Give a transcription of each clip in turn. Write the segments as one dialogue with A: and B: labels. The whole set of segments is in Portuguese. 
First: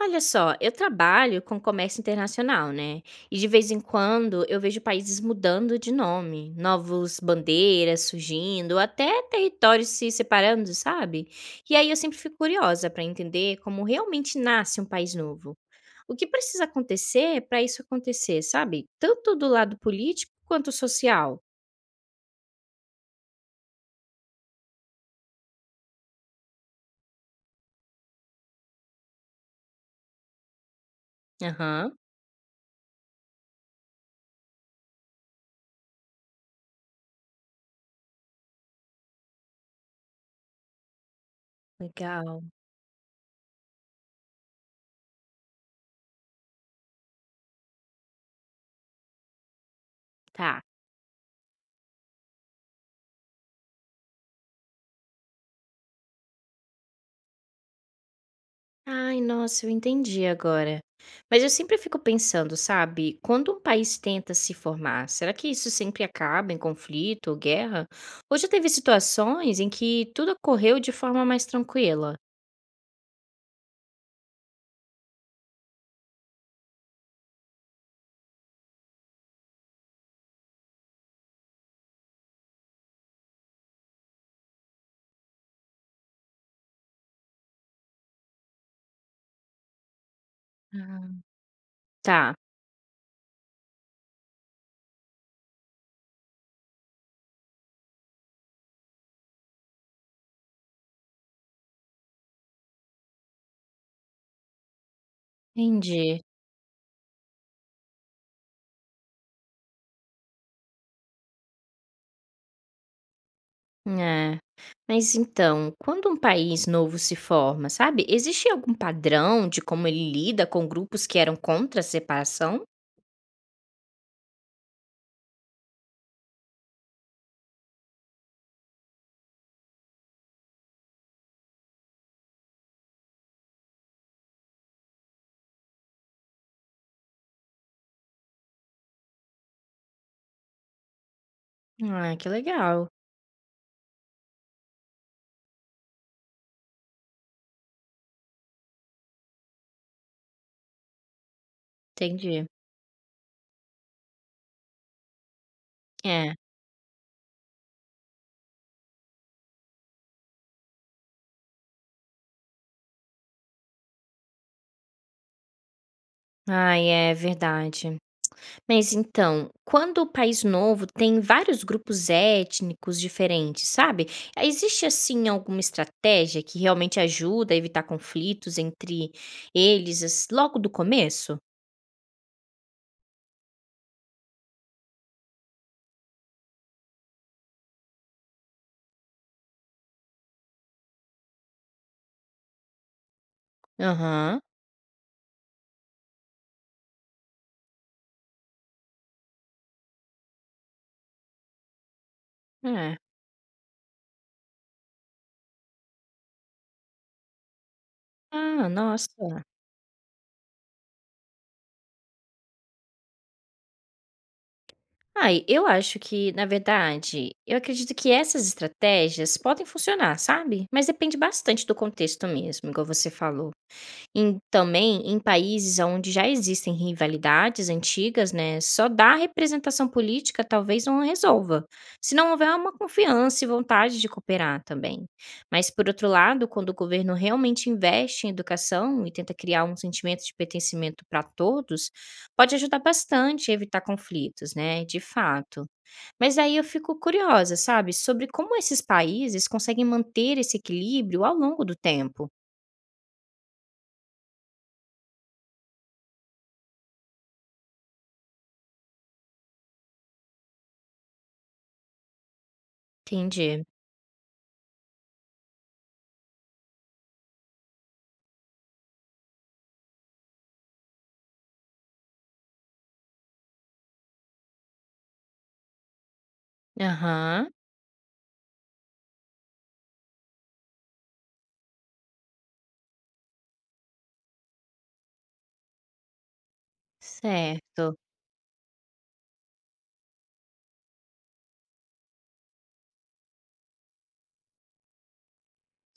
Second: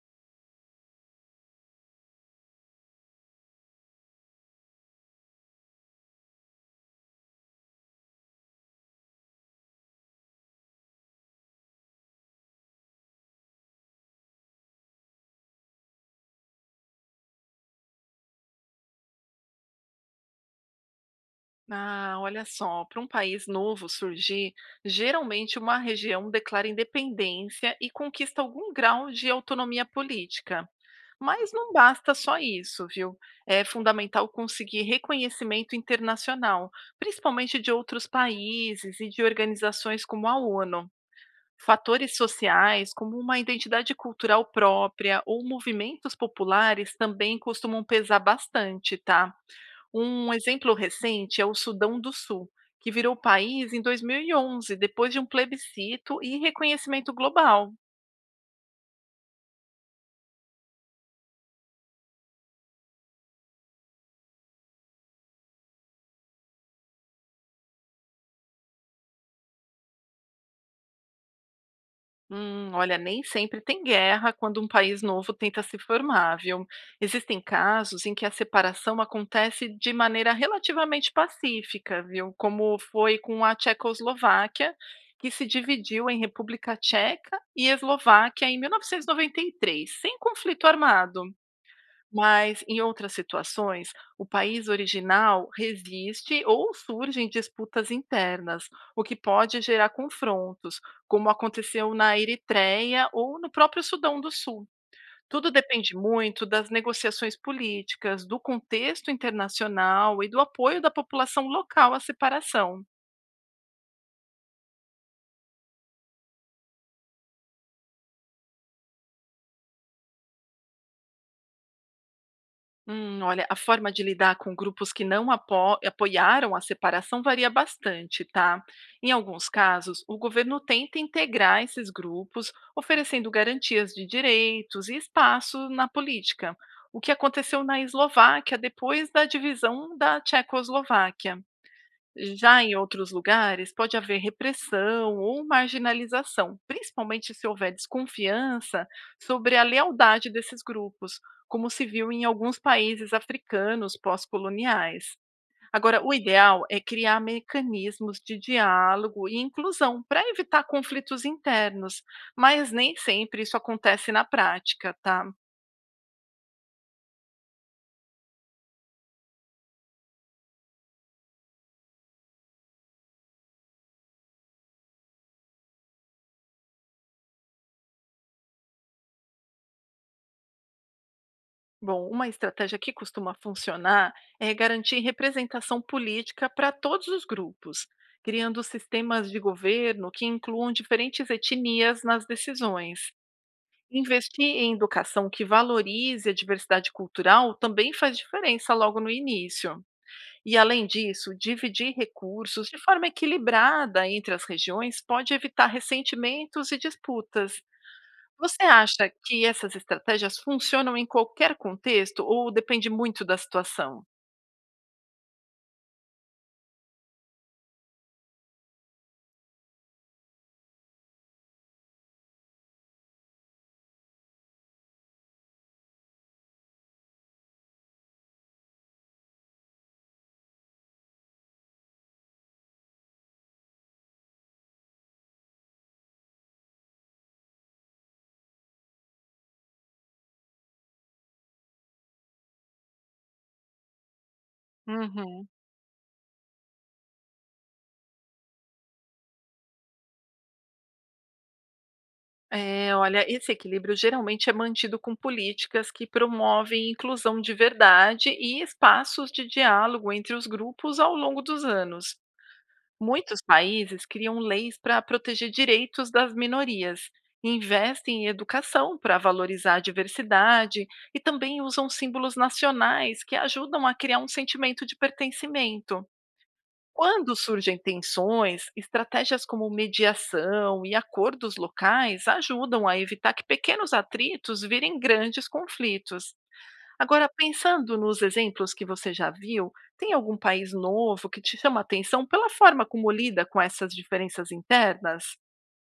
A: Olha só, eu trabalho com comércio internacional, né? E de vez em quando eu vejo países mudando de nome, novos bandeiras surgindo, até territórios se separando, sabe? E aí eu sempre fico curiosa para entender como realmente nasce um país novo. O que precisa acontecer para isso acontecer, sabe? Tanto do lado político quanto social.
B: Ah, olha só, para um país novo surgir, geralmente uma região declara independência e conquista algum grau de autonomia política. Mas não
A: Aham,
B: basta só isso, viu? É fundamental conseguir reconhecimento internacional, principalmente de outros países e de organizações como a ONU. Fatores
A: legal.
B: sociais, como uma identidade cultural própria ou movimentos populares, também costumam pesar bastante, tá? Um
A: Tá.
B: exemplo recente é o Sudão do Sul, que virou país em 2011, depois de um plebiscito e reconhecimento global.
A: Ai, nossa, eu entendi agora. Mas eu sempre fico pensando, sabe, quando um país tenta se formar, será que isso sempre acaba em conflito ou guerra? Ou já teve situações em que tudo ocorreu de forma mais tranquila?
B: Olha, nem sempre tem guerra quando um país novo tenta se formar, viu? Existem casos em que a separação acontece de maneira relativamente pacífica, viu? Como foi com a Tchecoslováquia, que se dividiu em República Tcheca e Eslováquia em 1993, sem conflito
A: Ah,
B: armado.
A: tá,
B: Mas, em outras situações, o país original resiste ou surgem disputas internas, o que pode gerar confrontos, como aconteceu na Eritreia ou no próprio Sudão do Sul. Tudo depende
A: entendi.
B: muito das negociações políticas, do contexto internacional e do apoio da população local à separação.
A: É. Mas então, quando um país novo se forma, sabe, existe algum padrão de como ele lida com grupos que eram contra a separação?
B: Olha, a forma de lidar com grupos que não apoiaram a separação varia bastante, tá? Em alguns casos, o governo tenta integrar esses grupos, oferecendo garantias de direitos e espaço na política, o que aconteceu na Eslováquia depois da divisão da Tchecoslováquia.
A: Ah, que
B: Já em
A: legal.
B: outros lugares, pode haver repressão ou marginalização, principalmente se houver desconfiança sobre a lealdade desses grupos, como se viu em
A: Entendi.
B: alguns países africanos pós-coloniais. Agora, o
A: É.
B: ideal é criar mecanismos de diálogo e inclusão para evitar conflitos internos, mas nem sempre isso acontece na prática, tá?
A: Ai, é verdade. Mas então, quando o país novo tem vários grupos étnicos diferentes, sabe? Ah, existe assim alguma estratégia que realmente ajuda a evitar conflitos entre eles logo do começo?
B: Bom, uma estratégia que costuma funcionar é garantir representação política para todos os grupos, criando sistemas de governo que incluam diferentes etnias nas decisões.
A: Aham.
B: Investir em educação que valorize a diversidade cultural também faz diferença logo no início. E, além disso, dividir recursos de
A: É.
B: forma equilibrada entre as regiões pode evitar ressentimentos e disputas. Você
A: Ah,
B: acha que
A: nossa.
B: essas estratégias funcionam em qualquer contexto ou depende muito da situação?
A: Ai, eu acho que, na verdade, eu acredito que essas estratégias podem funcionar, sabe? Mas depende bastante do contexto mesmo, igual você falou. Em também em países aonde já existem rivalidades antigas, né, só dar representação política talvez não resolva, se não houver uma confiança e vontade de cooperar também. Mas por outro lado, quando o governo realmente investe em educação e tenta criar um sentimento de pertencimento para todos, pode ajudar bastante a evitar conflitos, né, de
B: Uhum.
A: fato. Mas aí eu fico curiosa, sabe, sobre como esses países conseguem manter esse equilíbrio ao longo do tempo.
B: É, olha, esse equilíbrio geralmente é mantido com políticas que promovem inclusão de verdade e espaços de diálogo entre os grupos ao longo dos anos. Muitos
A: Entendi.
B: países criam leis para proteger direitos das minorias, investem em educação para valorizar a diversidade e também usam símbolos nacionais que ajudam a criar um sentimento de pertencimento. Quando
A: Aham.
B: surgem tensões, estratégias como mediação e acordos locais ajudam a evitar que pequenos atritos virem grandes conflitos. Agora, pensando
A: Certo.
B: nos exemplos que você já viu, tem algum país novo que te chama a atenção pela forma como lida com essas diferenças internas?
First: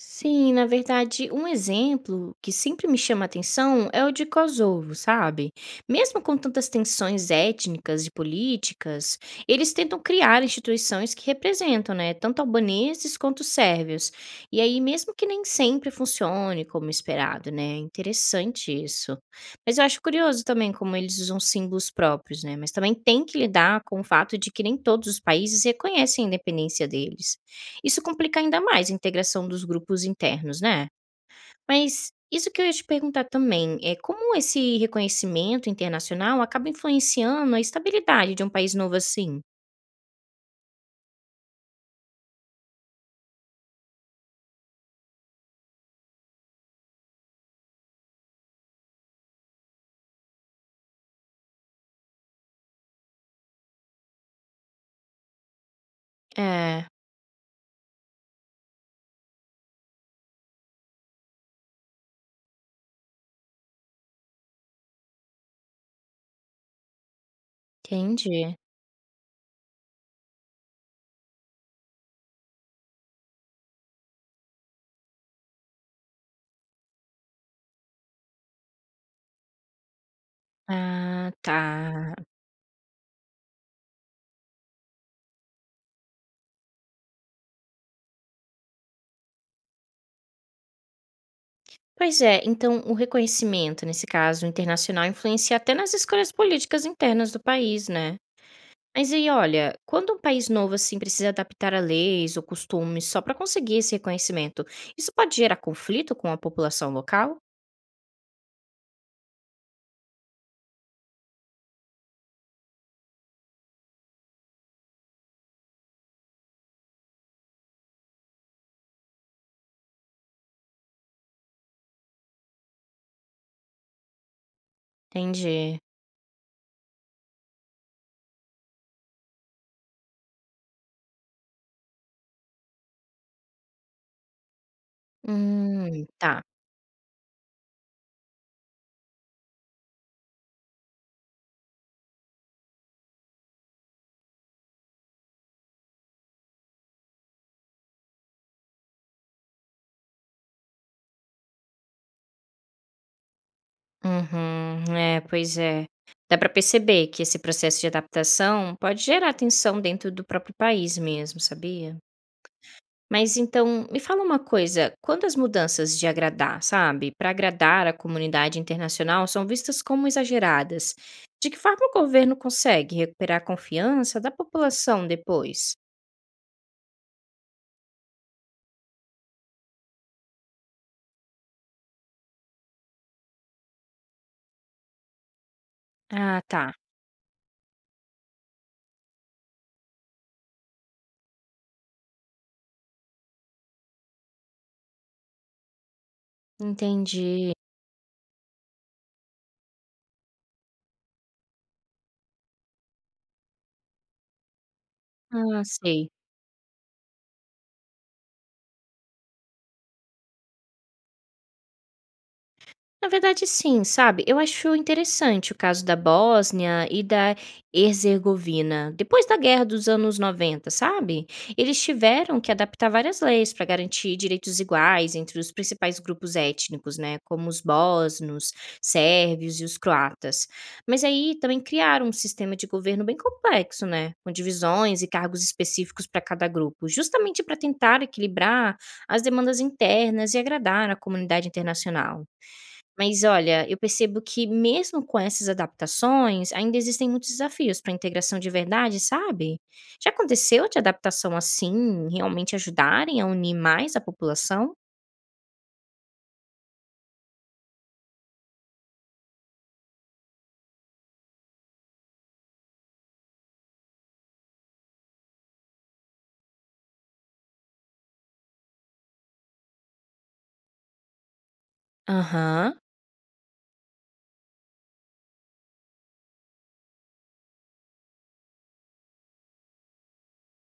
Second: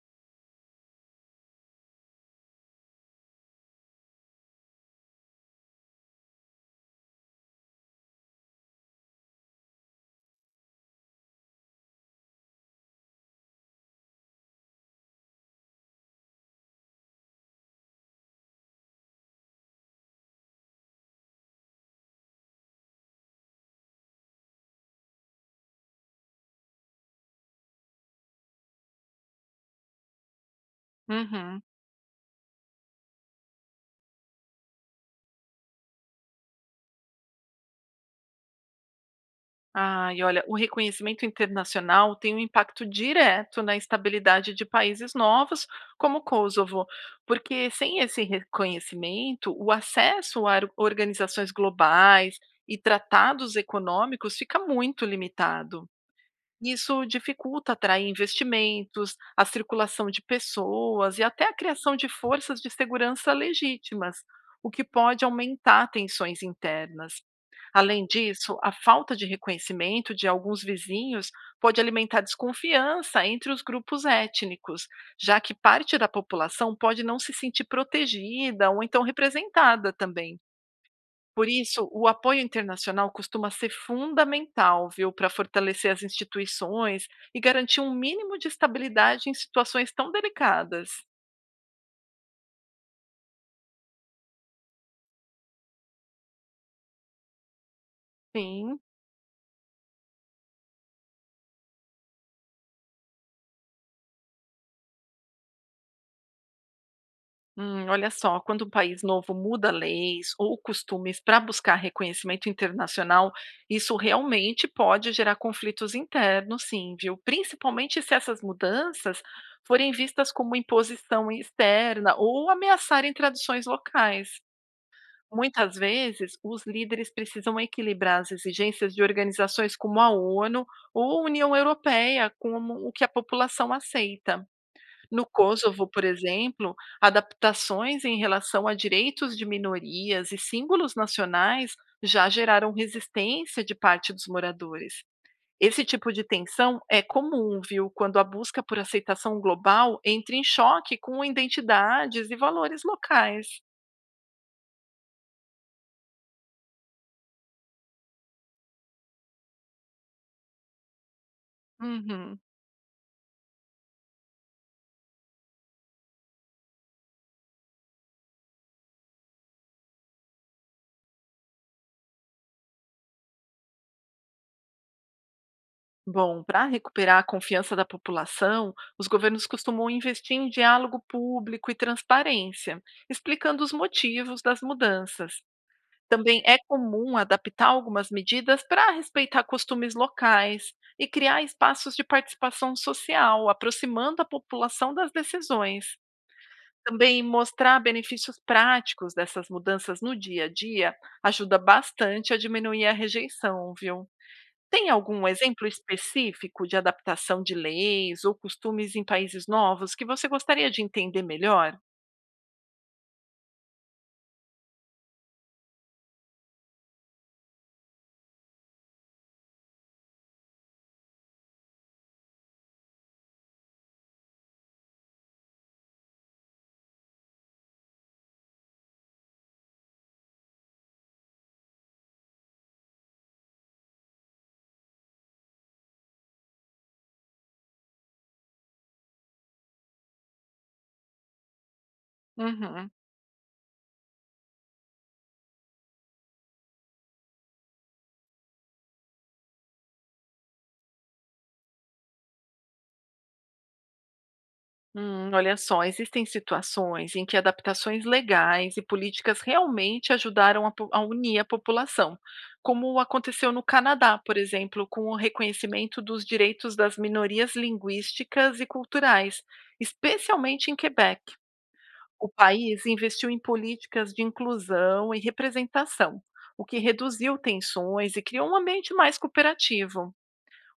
A: Sim, na verdade, um exemplo que sempre me chama atenção é o de Kosovo, sabe? Mesmo com tantas tensões étnicas e políticas, eles tentam criar instituições que representam, né, tanto albaneses quanto sérvios. E aí, mesmo que nem sempre funcione como esperado, né? Interessante isso. Mas eu acho curioso também como eles usam símbolos próprios, né? Mas também tem que lidar com o fato de que nem todos os países reconhecem a independência deles. Isso complica ainda mais a integração dos grupos internos, né?
B: Uhum.
A: Mas isso que eu ia te perguntar também é como esse reconhecimento internacional acaba influenciando a estabilidade de um país novo assim?
B: E olha, o reconhecimento internacional tem um impacto direto na estabilidade de países novos, como o Kosovo, porque sem esse reconhecimento, o acesso a organizações globais e tratados econômicos fica muito limitado.
A: É,
B: Isso dificulta atrair investimentos, a circulação de pessoas e até a criação de forças de segurança legítimas, o que pode aumentar tensões internas. Além disso,
A: entendi.
B: a falta de reconhecimento de alguns vizinhos pode alimentar desconfiança entre os grupos étnicos, já que parte da população pode não se sentir protegida ou então representada também.
A: Ah,
B: Por
A: tá.
B: isso, o apoio internacional costuma ser fundamental, viu, para fortalecer as instituições e garantir um mínimo de estabilidade em situações tão delicadas.
A: Pois é, então o reconhecimento, nesse caso, internacional, influencia até nas escolhas políticas internas do país, né?
B: Sim.
A: Mas aí, olha, quando um país novo assim precisa adaptar a leis ou costumes só para conseguir esse reconhecimento, isso pode gerar conflito com a população local?
B: Olha só, quando um país novo muda leis ou costumes para buscar reconhecimento internacional, isso realmente pode gerar conflitos internos, sim, viu? Principalmente se essas mudanças forem vistas como imposição externa ou ameaçarem tradições locais. Muitas
A: Entendi.
B: vezes, os líderes precisam equilibrar as exigências de organizações como a ONU ou a União Europeia com o que a população aceita. No Kosovo, por
A: Tá.
B: exemplo, adaptações em relação a direitos de minorias e símbolos nacionais já geraram resistência de parte dos moradores. Esse tipo de tensão é comum, viu, quando a busca por aceitação global entra em choque com identidades e valores locais.
A: Uhum. É, pois é. Dá para perceber que esse processo de adaptação pode gerar tensão dentro do próprio país mesmo, sabia?
B: Uhum.
A: Mas então, me fala uma coisa, quando as mudanças de agradar, sabe, para agradar a comunidade internacional são vistas como exageradas, de que forma o governo consegue recuperar a confiança da população depois?
B: Bom, para recuperar a confiança da população, os governos costumam investir em diálogo público e transparência, explicando os motivos das mudanças.
A: Ah,
B: Também é
A: tá.
B: comum adaptar algumas medidas para respeitar costumes locais e criar espaços de participação social, aproximando a população das decisões. Também
A: Entendi.
B: mostrar benefícios práticos dessas mudanças no dia a dia ajuda bastante a diminuir a rejeição, viu? Tem algum
A: Ah,
B: exemplo
A: sei.
B: específico de adaptação de leis ou costumes em países novos que você gostaria de entender melhor?
A: Na verdade, sim, sabe. Eu acho interessante o caso da Bósnia e da Herzegovina. Depois da guerra dos anos 90, sabe, eles tiveram que adaptar várias leis para garantir direitos iguais entre os principais grupos étnicos, né, como os bósnios, sérvios e os croatas. Mas aí também criaram um sistema de governo bem complexo, né, com divisões e cargos específicos para cada grupo, justamente para tentar equilibrar as demandas internas e agradar a comunidade internacional.
B: Uhum.
A: Mas olha, eu percebo que mesmo com essas adaptações, ainda existem muitos desafios para a integração de verdade, sabe? Já aconteceu de adaptação assim realmente ajudarem a unir mais a população?
B: Olha só, existem situações em que adaptações legais e políticas realmente ajudaram a, a unir a população, como aconteceu no Canadá, por exemplo, com o reconhecimento dos direitos das minorias linguísticas e culturais, especialmente em Quebec. O
A: Aham,
B: país investiu em políticas de inclusão e representação, o que reduziu tensões e criou um ambiente mais cooperativo.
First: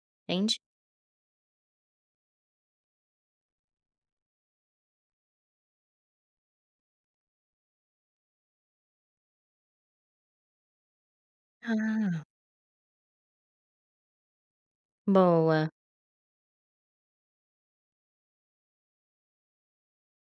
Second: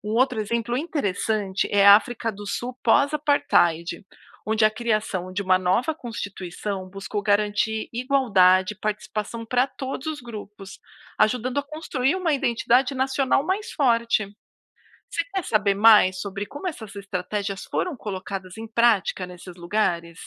B: Um outro
A: entendi.
B: exemplo interessante é a África do Sul pós-apartheid, onde a criação de uma nova constituição buscou garantir igualdade e participação para todos os grupos, ajudando a
A: Ah,
B: construir uma identidade nacional mais forte. Você quer
A: boa.
B: saber mais sobre como essas estratégias foram colocadas em prática nesses lugares?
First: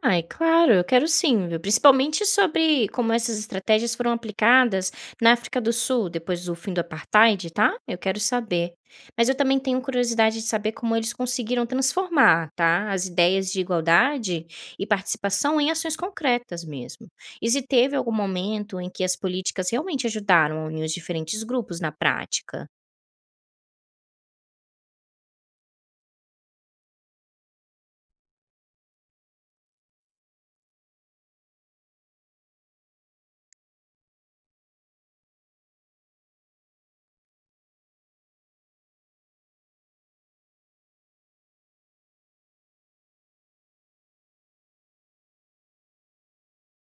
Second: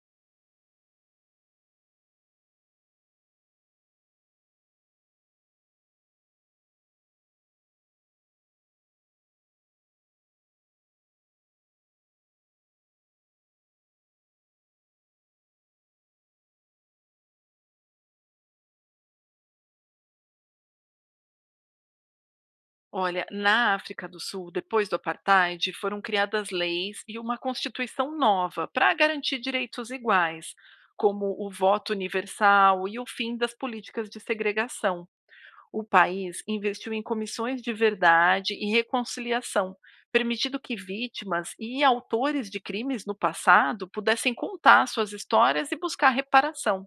A: Ai, claro, eu quero sim, viu. Principalmente sobre como essas estratégias foram aplicadas na África do Sul depois do fim do apartheid, tá? Eu quero saber. Mas eu também tenho curiosidade de saber como eles conseguiram transformar, tá? As ideias de igualdade e participação em ações concretas mesmo. E se teve algum momento em que as políticas realmente ajudaram a unir os diferentes grupos na prática?
B: Olha, na África do Sul, depois do apartheid, foram criadas leis e uma constituição nova para garantir direitos iguais, como o voto universal e o fim das políticas de segregação. O país investiu em comissões de verdade e reconciliação, permitindo que vítimas e autores de crimes no passado pudessem contar suas histórias e buscar reparação.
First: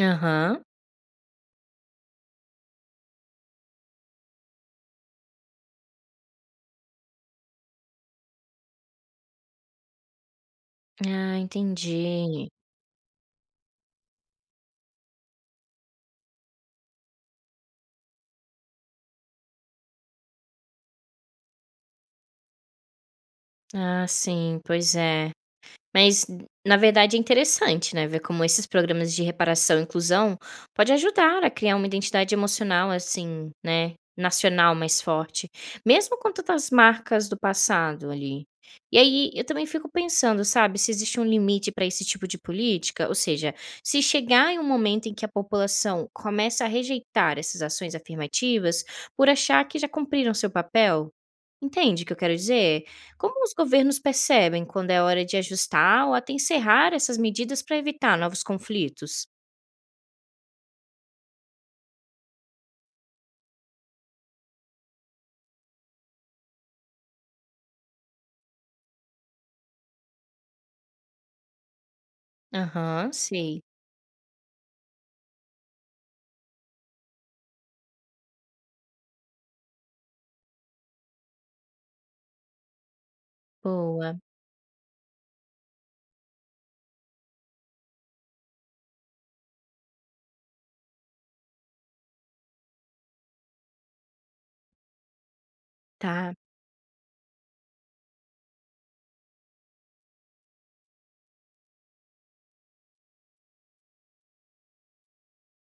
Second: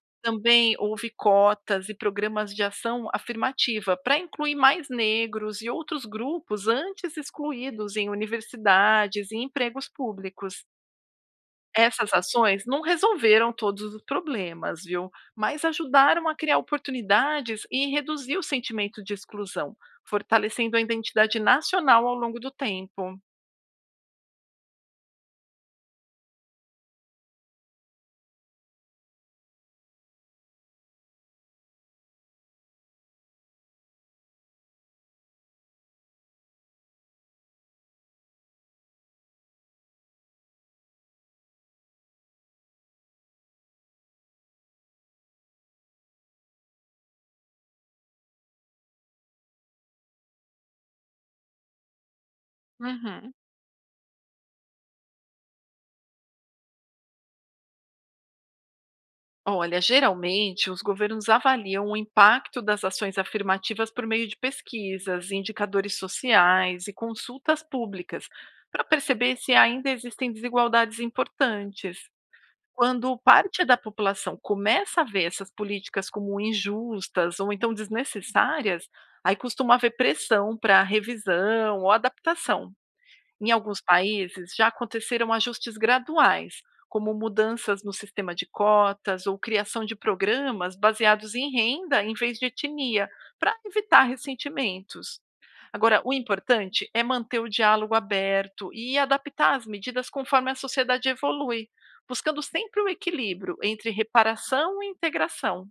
A: Aham.
B: Também houve cotas e programas de ação afirmativa para incluir mais negros e outros grupos antes excluídos em universidades e empregos públicos.
A: Ah,
B: Essas
A: entendi.
B: ações não resolveram todos os problemas, viu? Mas ajudaram a criar oportunidades e reduzir o sentimento de exclusão, fortalecendo a identidade nacional ao longo do tempo.
A: Ah, sim, pois é. Mas, na verdade, é interessante, né, ver como esses programas de reparação e inclusão pode ajudar a criar uma identidade emocional, assim, né, nacional mais forte, mesmo com tantas marcas do passado ali. E aí eu também fico pensando, sabe, se existe um limite para esse tipo de política, ou seja, se chegar em um momento em que a população começa a rejeitar essas ações afirmativas por achar que já cumpriram seu papel. Entende o que eu quero dizer?
B: Uhum.
A: Como os governos percebem quando é hora de ajustar ou até encerrar essas medidas para evitar novos conflitos?
B: Olha, geralmente os governos avaliam o impacto das ações afirmativas por meio de pesquisas, indicadores sociais e consultas públicas, para perceber se ainda existem desigualdades importantes.
A: Aham,
B: Quando
A: sei.
B: parte da população começa a ver essas políticas como injustas ou então desnecessárias, aí costuma haver pressão para revisão ou adaptação. Em alguns
A: Boa,
B: países, já aconteceram ajustes graduais, como mudanças no sistema de cotas ou criação de programas baseados em renda em vez de etnia, para evitar ressentimentos. Agora, o
A: tá.
B: importante é manter o diálogo aberto e adaptar as medidas conforme a sociedade evolui, buscando sempre o equilíbrio entre reparação e integração.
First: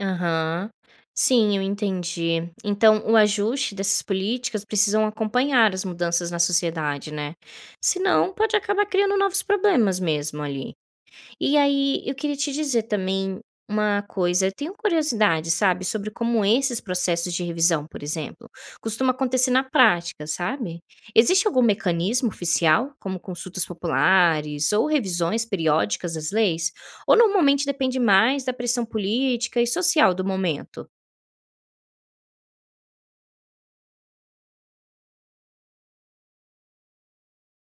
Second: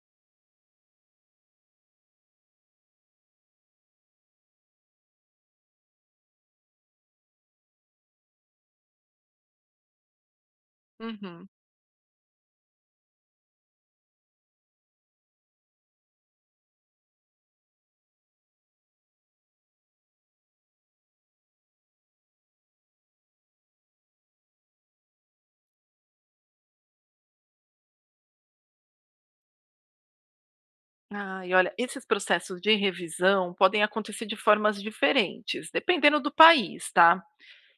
A: Aham. Sim, eu entendi. Então, o ajuste dessas políticas precisam acompanhar as mudanças na sociedade, né? Senão, pode acabar criando novos problemas mesmo ali.
B: Uhum.
A: E aí, eu queria te dizer também uma coisa, eu tenho curiosidade, sabe, sobre como esses processos de revisão, por exemplo, costuma acontecer na prática, sabe? Existe algum mecanismo oficial, como consultas populares ou revisões periódicas das leis? Ou normalmente depende mais da pressão política e social do momento?
B: Ah, e olha, esses processos de revisão podem acontecer de formas diferentes, dependendo do país, tá?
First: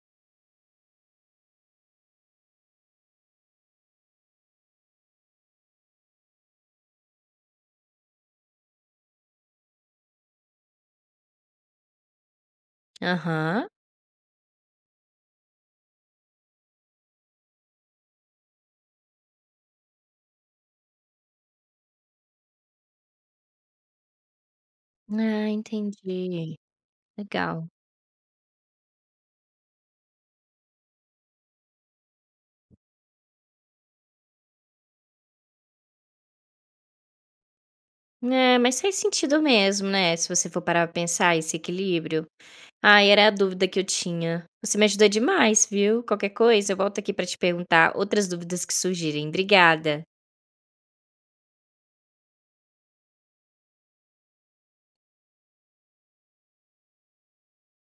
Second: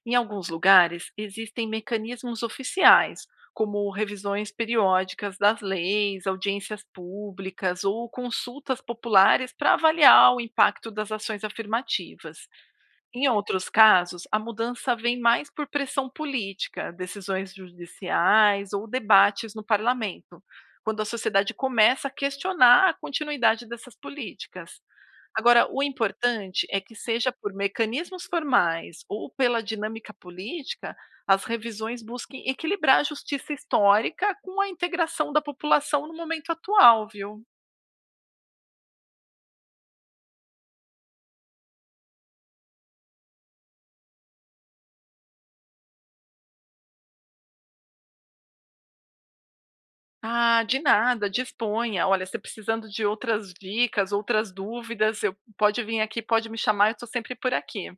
B: Em alguns lugares, existem mecanismos oficiais, como revisões periódicas das leis, audiências públicas ou consultas populares para avaliar o impacto das ações afirmativas. Em outros
A: Aham.
B: casos, a mudança vem mais por pressão política, decisões judiciais ou debates no parlamento, quando a sociedade começa a questionar a continuidade dessas políticas.
A: Ah,
B: Agora, o
A: entendi.
B: importante é que seja por
A: Legal.
B: mecanismos formais ou pela dinâmica política, as revisões busquem equilibrar a justiça histórica com a integração da população no momento atual, viu?
A: É, mas faz sentido mesmo, né? Se você for parar pra pensar esse equilíbrio. Ai, era a dúvida que eu tinha. Você me ajudou demais, viu? Qualquer coisa, eu volto aqui para te perguntar outras dúvidas que surgirem. Obrigada.
B: Ah, de nada, disponha. Olha, se precisando de outras dicas, outras dúvidas, eu, pode vir aqui, pode me chamar, eu estou sempre por aqui.